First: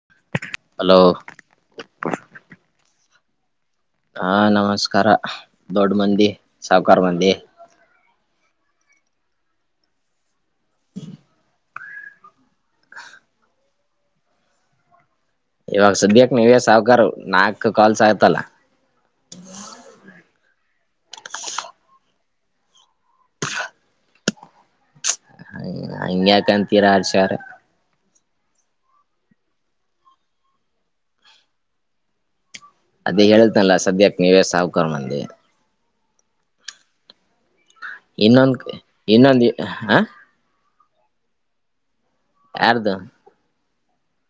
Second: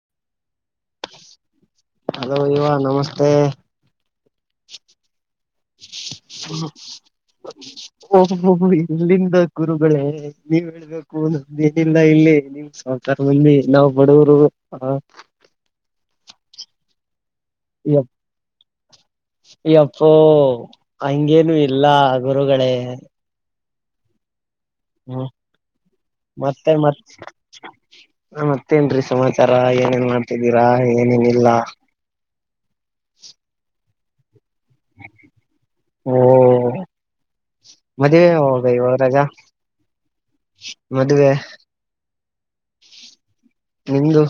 [inaudible] Hello ಇವಾಗ ನಮಸ್ತೆ ಹಾ ನಮಸ್ಕಾರ ದೊಡ್ಡ ಮಂದಿ ಸಾವಕಾರ ಮಂದಿ ಇಲ್ಲಿಂದ ಕುರುಗಳೇ ನೀವ ಹೇಳ್ಬೇಕು ನಮೇನಲ್ಲ ಇಲ್ಲಿ ನಿಮ್ ಸಹಕಾರ ಮಂದಿ ನಾವ್ ಬಡವರು ಹ ಇವಾಗ ಸದ್ಯಕ್ ನೀವೇ ಸಾಹುಕಾರರು ಇಪ್ಪ ಅ ಹಿಂಗೇನೂ ಇಲ್ಲ ಗುರುಗಳೇ ಹ್ಮ್ ಮತ್ತೆ ಹಂಗ್ಯಾಕಂತೀರಾ ಮತ್ತ ಹರ್ಷಾವ್ರೆ ನಾ ಮತ್ತೇನ್ರೀ ಸಮಾಚಾರ ಏನೇನ್ ಮಾಡ್ತಿದ್ದೀರಾ ಏನೇನಿಲ್ಲ ಅದೇ ಹೇಳತನಲ್ಲ ಸದ್ಯಕ್ ನೀವ್ಯ ಸಾವಕ ಮಂದಿ ಹ್ಮ ಮದುವೆ ಇನ್ನೊಂದ್ ಹೋಗ ಹೋದ್ರಾಗ ಇನ್ನೊಂದ್ ಹ ಮದುವೆ ಯಾರದು ನಿಂದು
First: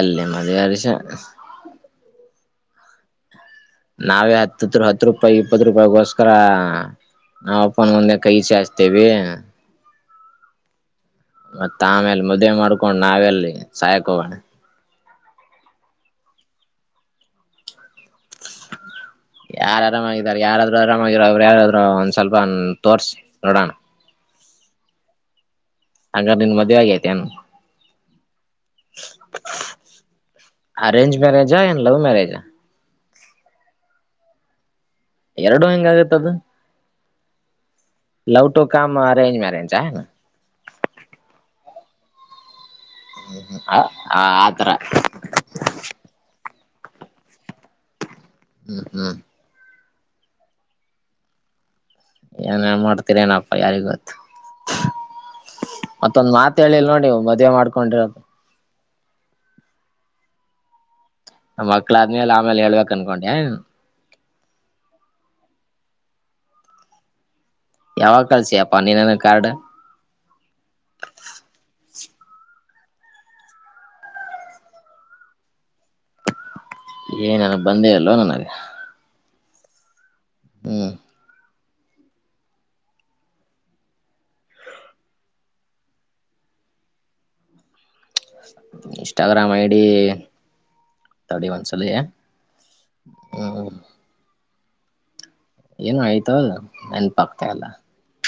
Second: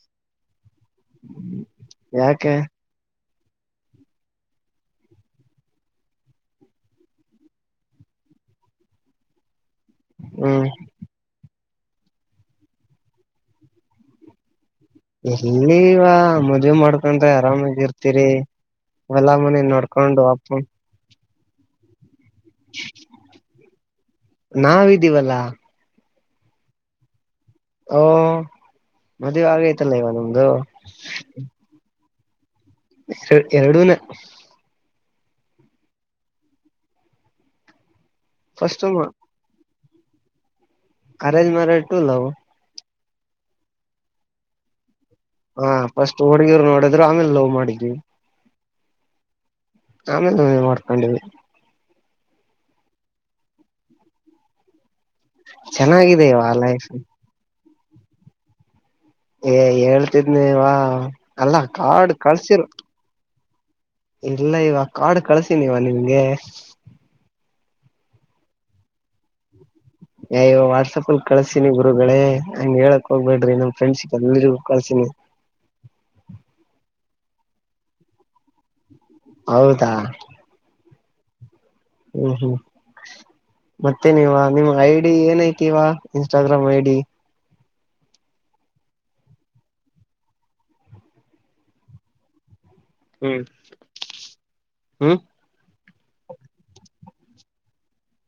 ಎಲ್ಲೇ ಮದ್ವಾದಿಸ ಯಾಕೆ ನಾವೇ ಹತ್ತತ್ರ ಹತ್ತು ರೂಪಾಯಿ ಇಪ್ಪತ್ತು ರೂಪಾಯಿಗೋಸ್ಕರ ನಮ್ಮಪ್ಪನ ಮುಂದೆ ಕೈ ಚಾಗ್ತೀವಿ ಹ್ಮ ಮತ್ತತ್ ಆಮೇಲೆ ಮುದುವೆ ಮಾಡ್ಕೊಂಡು ನಾವೆಲ್ಲಿ ಸಹಕ ಹೋಗೋಣ ಇಲ್ಲಿವ ಮದುವೆ ಮಾಡ್ಕೊಂಡ್ರೆ ಆರಾಮಾಗಿರ್ತ ಹತರಿ ಎಲ್ಲ ಮನೆ ನೋಡ್ಕೊಂಡು ಅಪ್ಪ ಅವರು ಯಾರಾದ್ರರು ಒಂದ್ ಸ್ವಲ್ಪ ತೋರ್ಸಿ ನೋಡೋಣ ನಾವ್ದೀವಲ್ಲಾ ಹಂಗ ನಿನ್ ಮದ್ವೆ ಆಗ ಐತೆನ್ ಓ ಮದುವೆ ಆಗ ಐ್ತಲ್ಲ ಇವ ನಮ್ದು ಅರೇಂಜ್ ಮ್ಯಾರೇಜಾ ಏನ್ [inaudible] ಎ ಎರಡೂನ ಎರಡು ಹೆಂಗ ಆಗತ್ತದು love to first com arrange marriage ಚಾಲ್ಲ ಅಖರೆಜ ಮರಟು ಲವ್ ಹ್ಮ್ ಆತರ ಡ್ರೆ ಆಮೇಲೆವು ಮಾಡಿದ್ವಿ ಹ್ಮ್ ಹ್ಮ್ ಆಮೇ ಮಾಡ್ಕೊಂಡೀವಿ ಏನ್ ಮಾಡ್ತೀರ ಏನಪ್ಪ ಯಾರಿ ಗೊತ್ತು ಚೆನ್ನಾಗಿದೆ ಮತ್ತೊಂದ್ ಇವ ಮಾತ ಲೈಫ್ ಹೇಳಿಲ್ಲ ನೋಡಿ ಮದುವೆ ಮಾಡ್ಕೊಂಡಿರೋದು ಏ ಹೇಳ್ತಿದ್ ನೀವಾ ಅಲ್ಲಾ ನಮ್ಮ ಮಕ್ಳ ಕಾಡು ಆದ್ಮೇಲೆ ಆಮೇಲೆ ಕಳ್ಸಿಲ್ ಹೇಳ್ಬೇಕ್ ಅನ್ಕೊಂಡೆ ಇಲ್ಲ ಇವ ಕಾಡು ಕಳ್ಸಿನವ ನಿಮಗೆ ಯಾವಾಗ ಕಳಿಸಿಪ್ಪ ನೀನನ ಕಾರ್ಡ ಇವ ವಾಟ್ಸಪ್ ಅಲ್ಲಿ ಕಳ್ಸಿನಿ ಗುರುಗಳೇ ಹಂಗ ಹೇಳಕ್ ಹೋಗ್ಬೇಡ್ರಿ ನಮ ಫ್ರೆಂಡ್ಸಕ್ ಎಲ್ರಿಗೂ ಕಳ್ಸಿನಿ ಏ ನನ ಬಂದೆ ಅಲ್ವ ನನಗೆ ಹೌದಾ ಹಾ ಹೂ ಹೂ ಮತ್ತೆ ನೀವ ನಿಮ್ಮ್ ಐಡಿ ಏನೈತಿವಾ Instagram I D Instagram ID ತಡಿ ಒಂದು ಸಲ ಹೂ ಹೂ ಏನು ಆಯ್ತ ಅ ನೆನಪ ಆಗ್ತಾಲ್ಲ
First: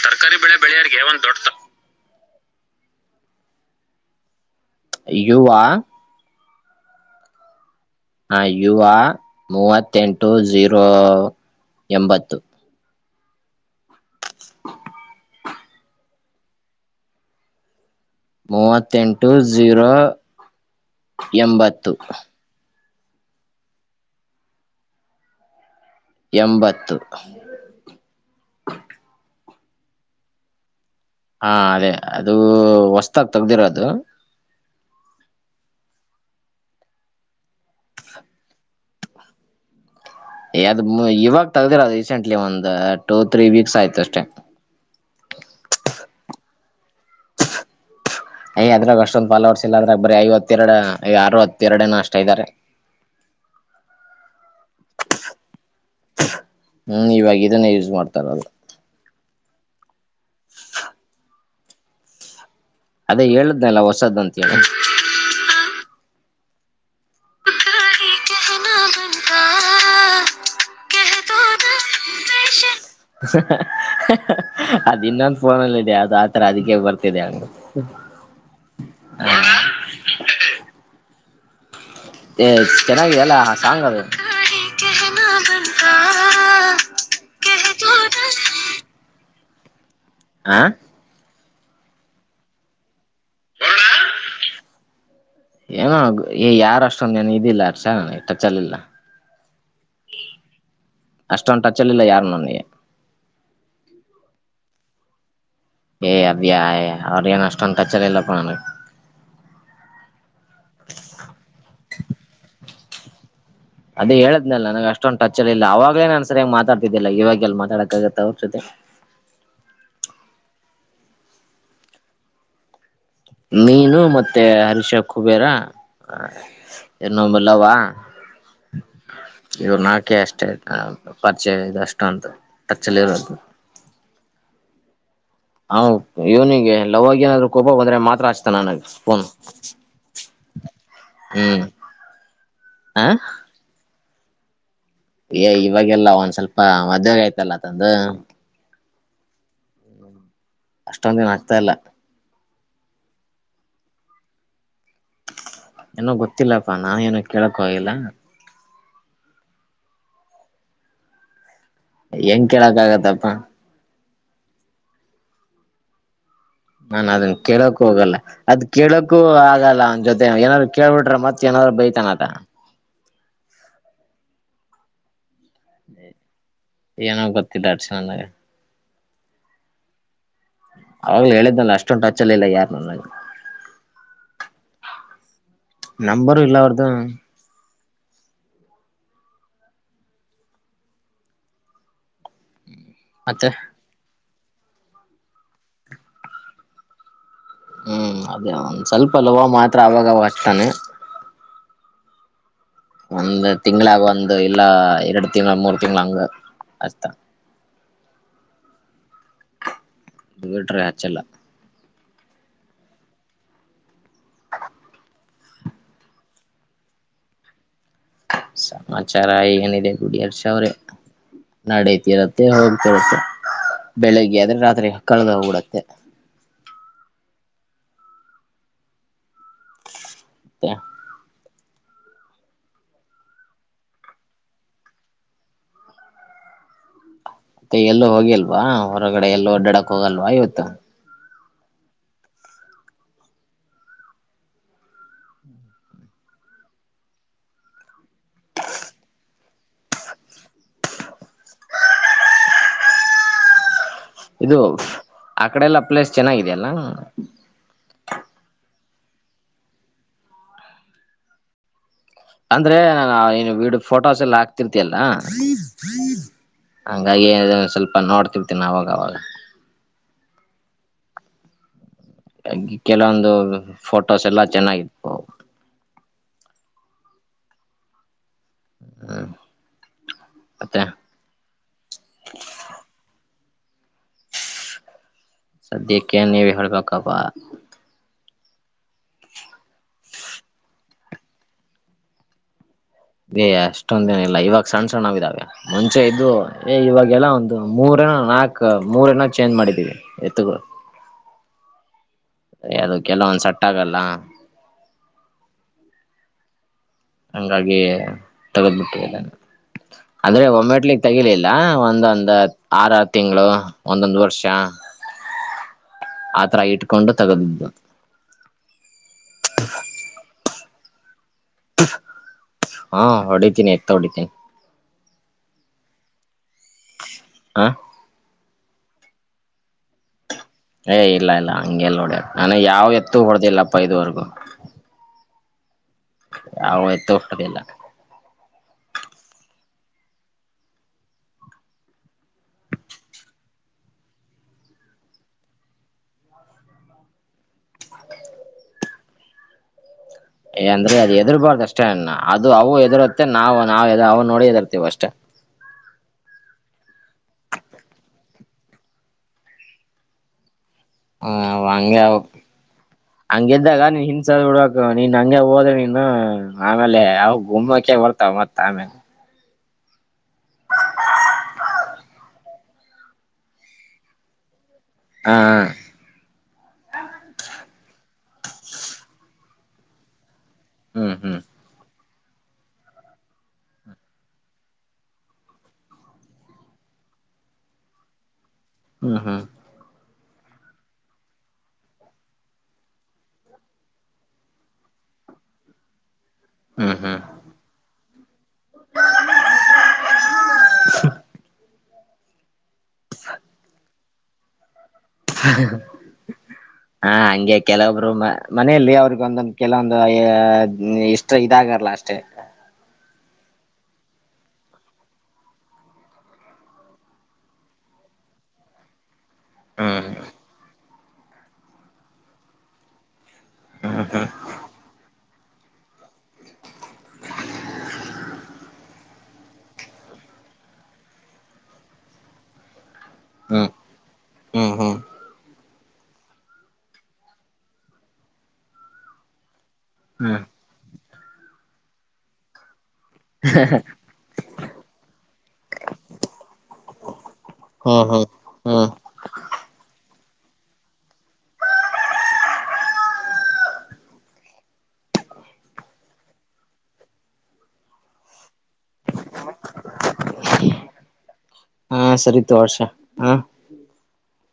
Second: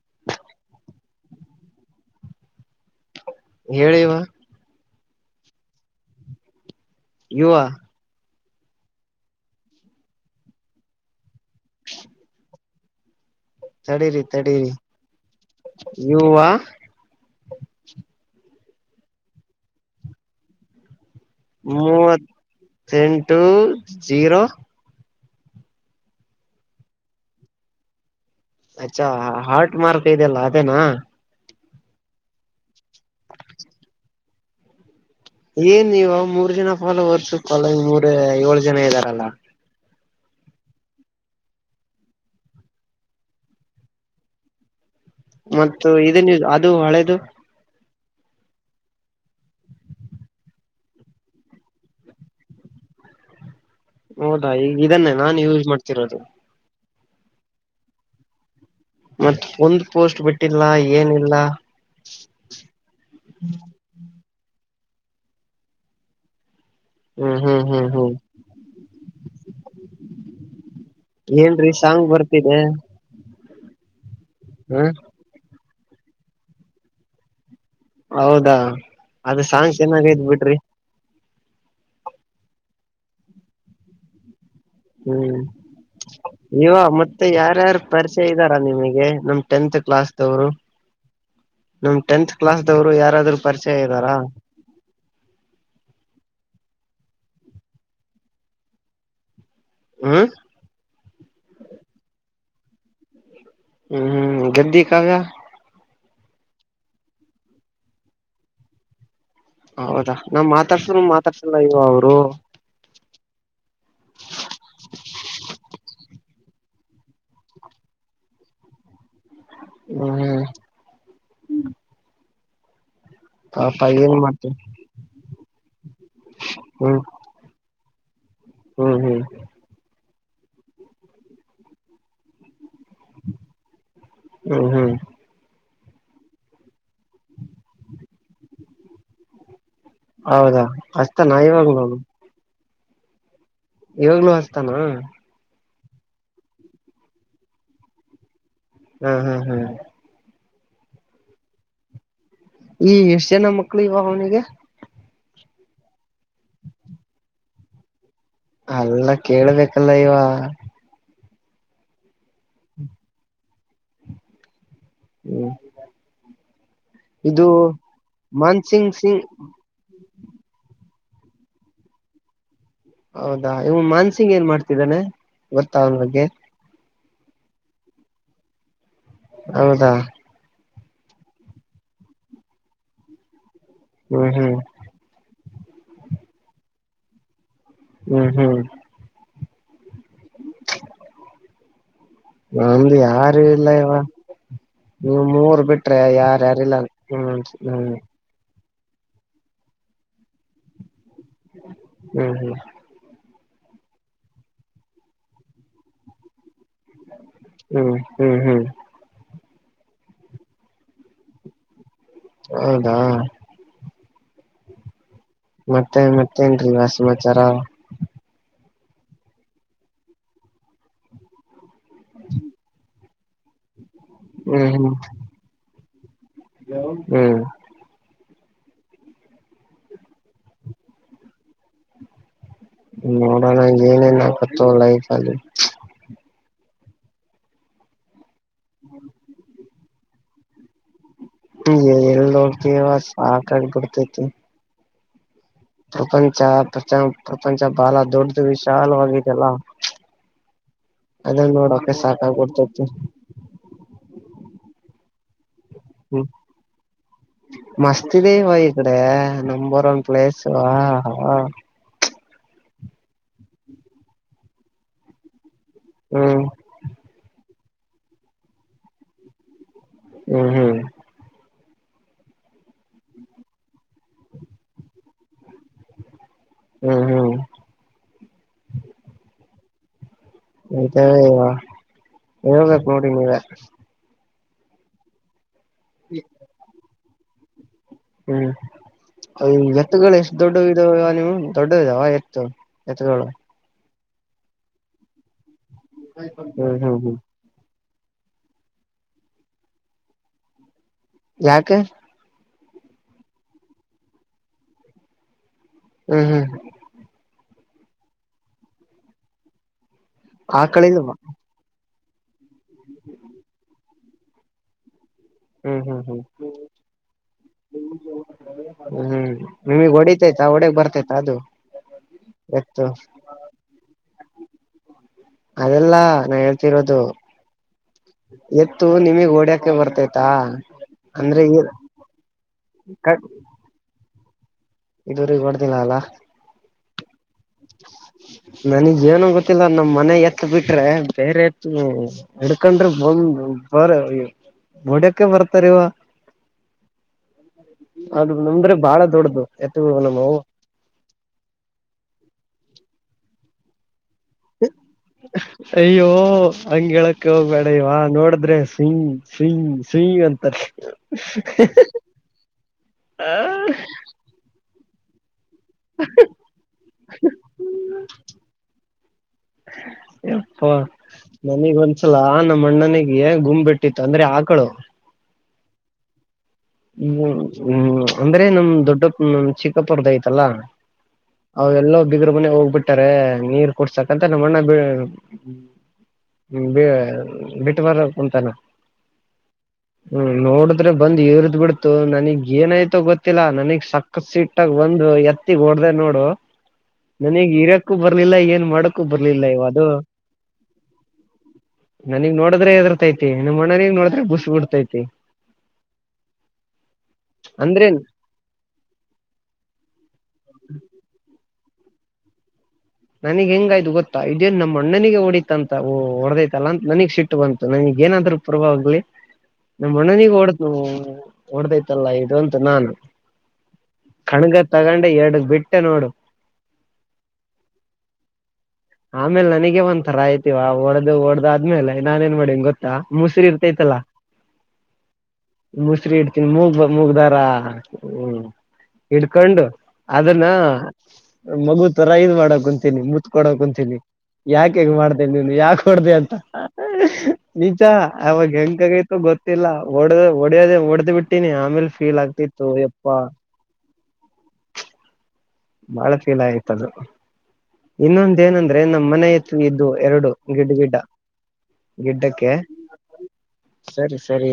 ತರ್ಕಾರಿ ಬೆಳೆ ಬೆಳೆಯ ದೊಡ್ಡ ಹೇಳಿವ ಯುುವ ಯುವ ಆ ಯುವ ಮೂವತ್ತೆಂಟು ಝೀರೋ ಎಂಬತ್ತು ತಡಿರಿ ತಡೀರಿ ಯುವ ಮೂವತ್ತೆಂಟು ಜಝೀರೋ ಎಂಬತ್ತು ತನ್ಟು ಜೀರೋ ಎಂಬತ್ತು ಮಾರ್ಕ ಇದೆಲ್ಲ ಅದೇನಾ ಹಾ ಅದೇ ಅದು ಹೊಸ್ತಾಗ ತಗ್ದಿರೋ ಅದು ಏನ್ ನೀವ ಮೂರ್ ಜನ ಪಫಾಲ ವರ್ಸಕ್ಕಲ್ಲ ಈ ಮೂರ ಏಳು ಜನ ಇದ್ದಾರಲ್ಲ ಎದ್ ಇವಾಗ ತಗ್ದಿರ ರೀಸೆಂಟ್ಲಿ ಒಂದ ಟೂ ತ್ರೀ ವೀಕ್ಸ್ ಆಯ್ತು ಅಷ್ಟೇ ಮತ್ತ ಇದನ್ ಅದು ಹಳೇದು ಯ್ ಅದ್ರಾಗ ಅಷ್ಟೊಂದು ಫಾಲಲ್ ಔಟ್ಸ್ ಇಲ್ಲ ಅದ್ರಾಗ ಬರೀ ಐವತ್ತೆರಡು ಆರು ಹತ್ತೆರಡನ ಅಷ್ಟ ಇದ್ದಾರೆ ಹೋದಾ ಈಗ ಇದನ್ನೆ ನಾನು ಯೂಸ್ ಮಾಡ್ತಿರೋದು ಹೂ ಇವಾಗ ಇದನ್ನ ಯೂಸ್ ಮಾಡ್ತಾರಲ್ಲ ಮತ್ತ ಒಂದ್ ಪೋಸ್ಟ್ ಬಿಟ್ಟಿಲ್ಲ ಏನಿಲ್ಲ ಅದೇ ಹೇಳುದ್ನಲ್ಲ ಹೊಸದಂತ ಹೇಳಿ ಹೂ ಹೂ ಹೂ ಹೂ ಏನ್್ರೀ ಸಾಂಗ್ ಬರ್ತಿದೆ ಹ ಅದ ಇನ್ನೊಂದು ಫೋನಲ್ಲ ಇದೆ ಅದು ಆತರ ಅದಕ್ಕೆ ಬರ್ತಿದೆ ಹಂಗ ಹೌದಾ ಅದು ಸಾಂಗ್ ಚೆನ್ನಾಗೈತ್್ ಬಿಟ್ರಿ ಚೆನ್ನಾಗ ಅಲ್ಲ ಸಾಂಗ ಅದು ಹೂ ಇವ ಮತ್ತೆ ಯಾರ್ಯಾರ ಪರಿಚಯ ಇದ್ದಾರಾ ನಿಮಗೆ ನಮ್ ಟೆಂತ್ ಕ್ಲಾಸ್ ದವರು ಆ ನಮ್ ಟೆಂತ್ ಕ್ಲಾಸ್ ದವ್ರು ಯಾರಾದ್ರು ಪರಿಚಯ ಇದ್ದಾರಾ ಏನೋ ಯಾರ ಅಷ್ಟೊಂದು ನನ ಇದಿಲ್ಲ ಅರ್ಷದು ಟಚ್ಲಿಲ್ಲ ಹ್ಮ್ ಅಷ್ಟೊಂದು ಟಚ್ಲ್ಲಿಲ್ಲ ಯಾರು ನನಗೆ ಹೂ ಹೂ ಗೆದ್ದಿ ಕಾಕಾ ಏ ಅದ ಅವ್ರ ಏನ್ ಅಷ್ಟೊಂದು ಟಚ್ ಇಲ್ಲಪ್ಪಾ ಹೌದಾ ನಮ್ ಮಾತಾಡ್ಸ ಮಾತಾಡ್ಸಲ್ಲ ಇವ ಅವ್ರು ಅದೇ ಹೇಳದ್ನಲ್ಲ ನನಗೆ ಅಷ್ಟೊಂದು್ ಟಚ್ ಅಲ್ಲಿ ಇಲ್ಲ ಅವಾಗಲೇ ನಾನನ್ ಸರಿಯ್ ಮಾತಾಡ್ತಿದ್ದಿಲ್ಲ ಇವಾಗೆಲ್ಲಿ ಮಾತಾಡಕ್ಕ ಆಾಗತ್ತ ಅವ್ರ ಜೊತೆ ಹೂ ಮೀನು ಮತ್ತೆ ಮಾಡ್ತವಿ ಹರಿಶ ಕುಬೇರ ಹ್ಮ್ ಇನ್ನೊಂದು ಲವ ಹ್ಮ್ ಹ್ಮ್ ಇವ ನಾಕೆ ಅಷ್ಟೇ ಪರಿಚಯ ಇದಷ್ಟು ಅಂತ ಟಚ್ ಲ್ಲಿ ಇರೋದು ಹ್ಮ್ ಹ್ಮ್ ಹಾ ಇವನಿಗೆ ಲವ್ವಾಗಿ ಏನಾದ್ೂ ಕೋಪ ಬಂದ್ರೆ ಮಾತ್ರ ಆಚ್ತ ನನಗ ಫೋನ್ ಹೌದಾ ಅಷ್ಟತ ನ ಹ್ಮ್ ಇವಾಗ ನೋವು ಹ ಇವಾಗ್ಲುೂ ಹಸ್ತಾನ ಇವಾಗಲ್ಲ ಒಂದ್ ಸ್ವಲ್ಪ ಮದುವೆ ಆಗ್ತೀ ಅಂತಂದು ಹೂ ಹೂ ಹೂ ಅಷ್ಟೊಂದ ದಿನ ಆಗ್ತಾ ಇಲ್ಲ ಈ ಎಷ್ಟ ಜನ ಮಕ್ಳು ಇವ ಅವ್ನಿಗೆ ಏನೋ ಗೊತ್ತಿಲ್ಲಪ್ಪಾ ನಾನ ಏನ ಕೇಳಕ್ ಹೋಗಿಲ್ಲ ಅಲ್ಲ ಕೇಳ್ಬೇಕಲ್ಲ ಇವ ಹೆಂಗ ಕೇಳಕ್ ಆಗತ್ತಪ್ಪ ಹ್ಮ್ ನನ್ ಅದನ್ನ ಇದು ಕೇಳಕ್ ಹೋಗಲ್ಲ ಅದ ಮಾನ್ಸಿಂಗ್ ಕೇಳಕ್ಕೂ ಸಿಂಗ್ ಆಗಲ್ಲ ಅವನ್ ಜೊತೆ ಏನಾರರು ಕೇಳ್ಬಿಟ್ರೆ ಮತ್ತತ್ ಏನಾದ್ರು ಬೈತಾನದ ಹೌದಾ ಇವ್ ಮಾನ್ಸಿಂಗ್ ಏನ್ ಮಾಡ್ತಿದ್ದಾನೆ ಗೊತ್ತ ಅವನ್ ಬಗ್ಗೆ ಏನೋ ಗತ್ತಿಲ್ಲಾಚ ನನ್ನಗೆ ಹೌದಾ ಅವಾಗ್ಲ ಹೇಳಿದ್ನಲ್ಲ ಅಷ್ಟೊಂದು ಟಚ್ಲ್ಲಿ ಇಲ್ಲ ಯಾರು ನನಗೆ ಹ್ಮ್ ಹ್ಮ್ ನಂಬರು ಎಲ್ಲ ಅವ್ರದಾ ಹ್ಮ್ ಹ್ಮ್ ನಮ್ದ ಯಾರು ಮತ್ತೆ ಇಲ್ಲ ಇವ ನೀವು ಮೂರ್ ಬಿಟ್ರೆ ಯಾರ್ಯಾರು ಇಲ್ಲ ಹ್ಮ ಹ್ಮ್ ಅದೇ ಒಂದ್ ಸ್ವಲ್ಪ ಲವ ಮಾತ್ರ ಅವಾಗವ ಅಷ್ಟತಾನೆ ಹ್ಮ್ ಹ್ಮ್ ಒಂದು ತಿಂಗಳಾಗ ಒಂದು ಇಲ್ಲ ಎರಡು ತಿಂಳ ಮೂರ್ ತಿಂಳ ಹಂಗ ಹಚ್ತ ಹ್ಮ್ ಹ್ಮ್ ಹ್ಮ್ [unintelligible] ಹಚ್ಚಲ್ಲ ಹೌದಾ ಮತ್ತೆ ಮತ್ತೇನ್ರಿ ಸಮಾಚಾರ ಸಮಾಚಾರ ಏನಿದೆ ಬಿಡಿ ಹರ್ಷ ಅವ್ರ ನಡತಿರತ್ತೆ ಹೋತೀರುತ್ತೆ ಬೆಳಿಗ್ಗೆ ಆದ್ರೆ ಹ್ಮ್ ರಾತ್ರಿ ಕಳೆದೋಗಬಿಡುತ್ತೆ ಹ್ಮ್ ಮತ್ತೆ ನೋಡೋಣ ಏನೇನ ಕತ್ತಲ್ಲ ಆಐ್ತಲ್ಲಿ ಮತ್ತೆ ಎಲ್ಲೋ ಹೋಗಿಲ್ವಾ ಹೊರಗಡೆ ಎಲ್ಲೋ ಡಾಡಕ್ ಹೋಗಲ್ವಾ ಇವತ್ತು ಹ ಎಲ್ಲಿ ಹೋಗ್ತೀಯ ಸಾಕಾಗಿ ಬಿಡ್ತತಿ ಪ್ರಪಂಚ ಪ್ರಚ ಪ್ರಪಂಚ ಬಹಳ ದೊಡ್ದು ವಿಶಾಲವಾಗಿದೆಲ್ಲ ಅದಲ್ಲ ನೋಡಕ ಸಾಕಗ್ಬಿಡ್ತೈತೆ ಇದು ಆ ಕಡೆಲ್ಲಾ ಪ್ಲೇಸ್ ಹ್ಮ್ ಚೆನ್ನಾಗಿದೆಯಲ್ಲ ಮಸ್ತ್ [unintelligible] ನಂಬರ್ ಒನ್ ಪ್ಲೇಸ್ ಅಂದ್ರೆ ನಾ ನು ವಡು ಫೋಟೋಸ್ ಎಲ್ಲ ಹಾಕ್ತಿರ್ತಿಯಲ್ಲ ಹ್ಮ್ ಹಂಗಾಗಿ ಸ್ವಲ್ಪ ನೋಡ್ತಿರ್ತೀನಿ ಅವಾಗ ಅವಲ್ಲ ಹ್ಮ್ ಹ್ಮ್ ಕೆಲವೊಂದು ಫೋಟೋಸ್ ಎಲ್ಲ ಚೆನ್ನಾಗಿತ್ತು ಬ ಹ್ಮ್ ಹ್ಮ್ [unintelligible] ಮತ್ತೆ ಆಯತ ಹೇಬೇಕ ನೋಡಿ ನೀವ ಸದ್ಯಕ್ಕೆ ನೀವೇ ಹೇಳಬೇಕಪ್ಪ ಹ್ಮ್ ಎತ್ತುಗಳು ಎಷ್ಟು ದೊಡ್ಡ ಇದಾವ ನೀವು ದೊಡ್ಡ ಇದಾವ ಎತ್ತು ಎತ್ತುಗಳು ಯ ಅಷ್ಟೊಂದೇನ ಇಲ್ಲ ಇವಾಗ ಸಣ್ಣ ಸಣ್ಣ ಇದಾವೆ ಮುಂಚೆ ಇದ್ದದು ಏ ಹ್ಮ್ ಹ್ಮ್ ಇವಾಗ ಹ್ಮ್ ಎಲ್ಲ ಒಂದು ಮೂರನ ನಾಕ ಮೂರನ ಚೇಂಜ್ ಮಾಡಿದ್ದೀವಿ ಎತ್ತುಗಳು ಯಾಕೆ ಅ ಅದು ಕೆಲವೊಂದ್ ಸಟ್ಟ ಆಗಲ್ಲ ಹ್ಮ್ ಹ್ಮ್ ಹಂಗಾಗಿ ತಗದ್ಬಿಟ್ಟಿದೆಲ್ಲ ಅಂದ್ರೆ ಒಮ್ಮೆಟ್ಲಿಗ್ ಆಕಳಿಲ್ವಾ ತಗಿಲಿಲ್ಲ ಒಂದ ಒಂದ ಆರ ಆರು ತಿಂಗಳು ಒಂದೊಂದು ವರ್ಷ ಹ್ಮ್ ಹ್ಮ್ ಹ್ಮ್ ಆತರ ಇಟ್ಕೊಂಡು ತಗದಿದ್ದು ಹ್ಮ್ ನಿಮಗ್ ಹೊಡಿತೈತ ಒಡೆಗ್ ಬರ್ತೈತ ಅದು ಎತ್ತು ಹಾ ಹೊಡಿತೀನಿ ಎತ್ತ ಹೊಡಿತೀನಿ ಅದೆಲ್ಲಾ ನಾ ಹೇಳ್ತಿರೋದು ಹ ಎತ್ತು ನಿಮಗ್ ಓಡ್ಯಾಕ ಬರ್ತತಿ ಏ ಇಲ್ಲ ಇಲ್ಲ ಹಂಗೆಲ್ಲ ನೋಡ್ಯ ನಾನ ಯಾವ್ ಕ ಎತ್ತು ಹೊಡೆದಿಲ್ಲಪ್ಪ ಇದುವರೆಗೂ ದೂರಿಗೆ ಕೊಡ್ದಿಲ್ಲ ಅಲ್ಲ ಯಾವ ಎತ್ತು ಹೊಡೆದಿಲ್ಲ ನನಗ್ ಏನ ಗೊತ್ತಿಲ್ಲ ನಮ್ಮ್ ಮನೆ ಎತ್ ಬಿಟ್ರೆ ಬೇರೆ ಎತ್ ಹಡ್ಕೊಂಡ್ರ ಬಂದ ಬರ ಮುಡೋಕ್ಕೆ ಬರ್ತ ರವಾ ಅದು ನಮ್ರೆ ಬಹಳ ದೊಡ್ಡದು ಎ ನ ಏ ಅಂದ್ರೆ ಅದು ಎದರ್ಬಾರ್ದ ಅಷ್ಟೇಣ ಅದು ಅವು ಎದರುತ್ತೆ ನಾವು ನಾವವು ಅಯ ಹಂಗಗೆ ಹೇಳಕ್ ಹೋಗ್ಬೇಡ ಇವ ನೋಡಿದ್ರೆ ಸಯ ಸಯ ಸಯ್ ಅಂತಾರ ಹ ಹಂಗೆ ಆ ಹಂಗ್ದಾಗ ನೀ ಹನ್ಸ ಹಡ್ಕ್ ನೀನ್ ಹಂಗೆ ಹ ನೀನು ಆಮೇಲೆ ಯಾವ ಗುಮಕ ಬರ್ತಾವ ಮತ್ತ ಆಮೇಲೆ ಪ್ಪ ನನಗ್ ಒಂದ್ಸಲ ನಮ್ಮ ಅಣ್ಣನಿಗೆ ಗುಮ್ ಬಿಟ್ಟಿತ್ತು ಅಂದ್ರೆ ಆಕಳು ಹಾ ಹ್ಮ ಹ್ಮ್ ಅಂದ್ರೆ ನಮ್ ದೊಡ್ಡ ನಮ್ ಚಿಕ್ಕಪುರದೈ ಲ್ಲ ಹ್ಮ್ ಹ್ಮ್ ಅವೆಲ್ಲ ಗ್ರ ಮನೆ ಹೋಗ್ಬಿಟ್ಟಾರೆ ನೀರ್ ಕೊಡ್ಸಕಂತ ನಮ್ಮಣ್ಣ ಬಿಟ್ಟ ಬರ ಕುಂತಾನ ಹ್ಮ್ ಹ್ಮ್ ಹ್ಮ್ ನೋಡಿದ್ರೆ ಬಂದ ಇವ್ರ ಬಿಡ್ತು ನನಗ್ ಏನಾಯ್ತೋ ಗೊತ್ತಿಲ್ಲಾ ನನಗ್ ಸಕ್ಕತ್ ಸೀಟ್ಾಗ ಒಂದು್ ಎತ್ತಿಗ್ ಹೊಡ್ದ ನೋಡು ಹ್ಮ್ ಹ್ಮ್ ನನಗೆ ಇರಕ್ಕೂ ಬರ ಬರ್ಲಿಲ್ಲ ಏನ್ ಮಾಡಕ್ಕು ಬರ್ಲಿಲ್ಲ ಇವದು ನನಗ್ ನೋಡಿದ್ರೆ ಆತೈತಿ ನಿಮಮ್ಮ ಮನಗ್ ನೋಡ್ರೆ ಬುಸು ಬಿಡ್ತೈತಿ ಹ ಹಾ ಹಂಗೆ ಅಂದ್ರೆ ಕೆಲೊಬ್ರು ಮನೆಯಲ್ಲಿ ಅವ್ರಗ ಒಂದೊಂದು ಕೆಲವೊಂದು ಇಷ್ಟ ಇದಾಗ ಲಸ್ಟ ನನಗ್ ಹೆಂಗಾಯ್ತು ಗೊತ್ತಾ ಇದೇನ್ ನಮ್ಮ ಅಣ್ಣನಿಗೆ ಹೊಡಿತಂತ ಹೊಡೆದೈತಲ್ಲ ಅಂತ ನನಗ್ ಸಿಟ್ಟು ಬಂತು ನನಗ್ ಏನಾದ್ೂ ಪೂರ್ವ್ಲಿ ನಮ್ಮ ಹ್ಮ್ ಅಣ್ಣನಿಗೆ ಓಡದ ನ ಓಡದೈತಲ್ಲ ಇದು ಅಂತು ನಾನು ಕಣಗ ತಗೊಂಡೆ ಎರಡ ಬಿಟ್ಟೆ ನೋಡು ಆಮೇಲ್ ನನಗೆ ಒಂದ್ಥರ ಆಯ್ತಿವ ಓಡ್ದ ಓಡ್ದ ಆದ್ಮೇಲೆ ನಾನ ಏನ್ ಮಾಡಿನ್ ಗೊತ್ತಾ ಮುಸ್ರರಿ ಹ್ಮ್ ಇರ್ತೈತಲ್ಲಾ ಹ್ಮ್ ಹ್ಮ್ ಮುಸ್ರ ಇಡ್ತೀನಿ ಮೂಗ ಮೂಗ್ದಾರ ಹ್ಮ ಇಡ್ಕೊಂಡು ಹ್ಮ್ ಅದನ್ನ ಮಗು ತರ ಇದ್ ಮಾಡಕ ಕುಂತೀನಿ ಮುತ್ಕಡಕ್ ಕುಂತೀನಿ ಯಾಕ ಹಗ ಮಾಡ್್ದೇನೆ ನೀನು ಯಾಕ ಹೊಡ್ದ ಅಂತ ನಿಚ ಹ್ಮ್ ಹ್ಮ್ ಅವವಾಗ ಹ್ಮ್ ಹೆಂಕಗೈ ಗೊತ್ತಿಲ್ಲ ಹೊಡ ಹೊಡಿಯೋದ ಹೊಡೆ್ದ್ ಬಿಟ್ಟೀಿನಿ ಆಮೇಲ್ ಫೀಲ್ ಆಗ್ತಿತ್ತು ಎಪ್ಪಾ ಬಾಳ ಫೀಲ್ ಆಯತದು ಇನ್ನೊಂದ ಏನಂದ್ರೆ ನಮ್ಮ್ ಮನೆ ಎತ್ತು ಇದ್ದು ಎರಡು ಗಿಡ್ಡ ಗಿಡ್ಡ ಹಾ ಗಿಡ್ಡಕ್ಕೆ ಸರಿತು ಹರ್ಷ ಹಾ. ಸರಿ ಸರಿ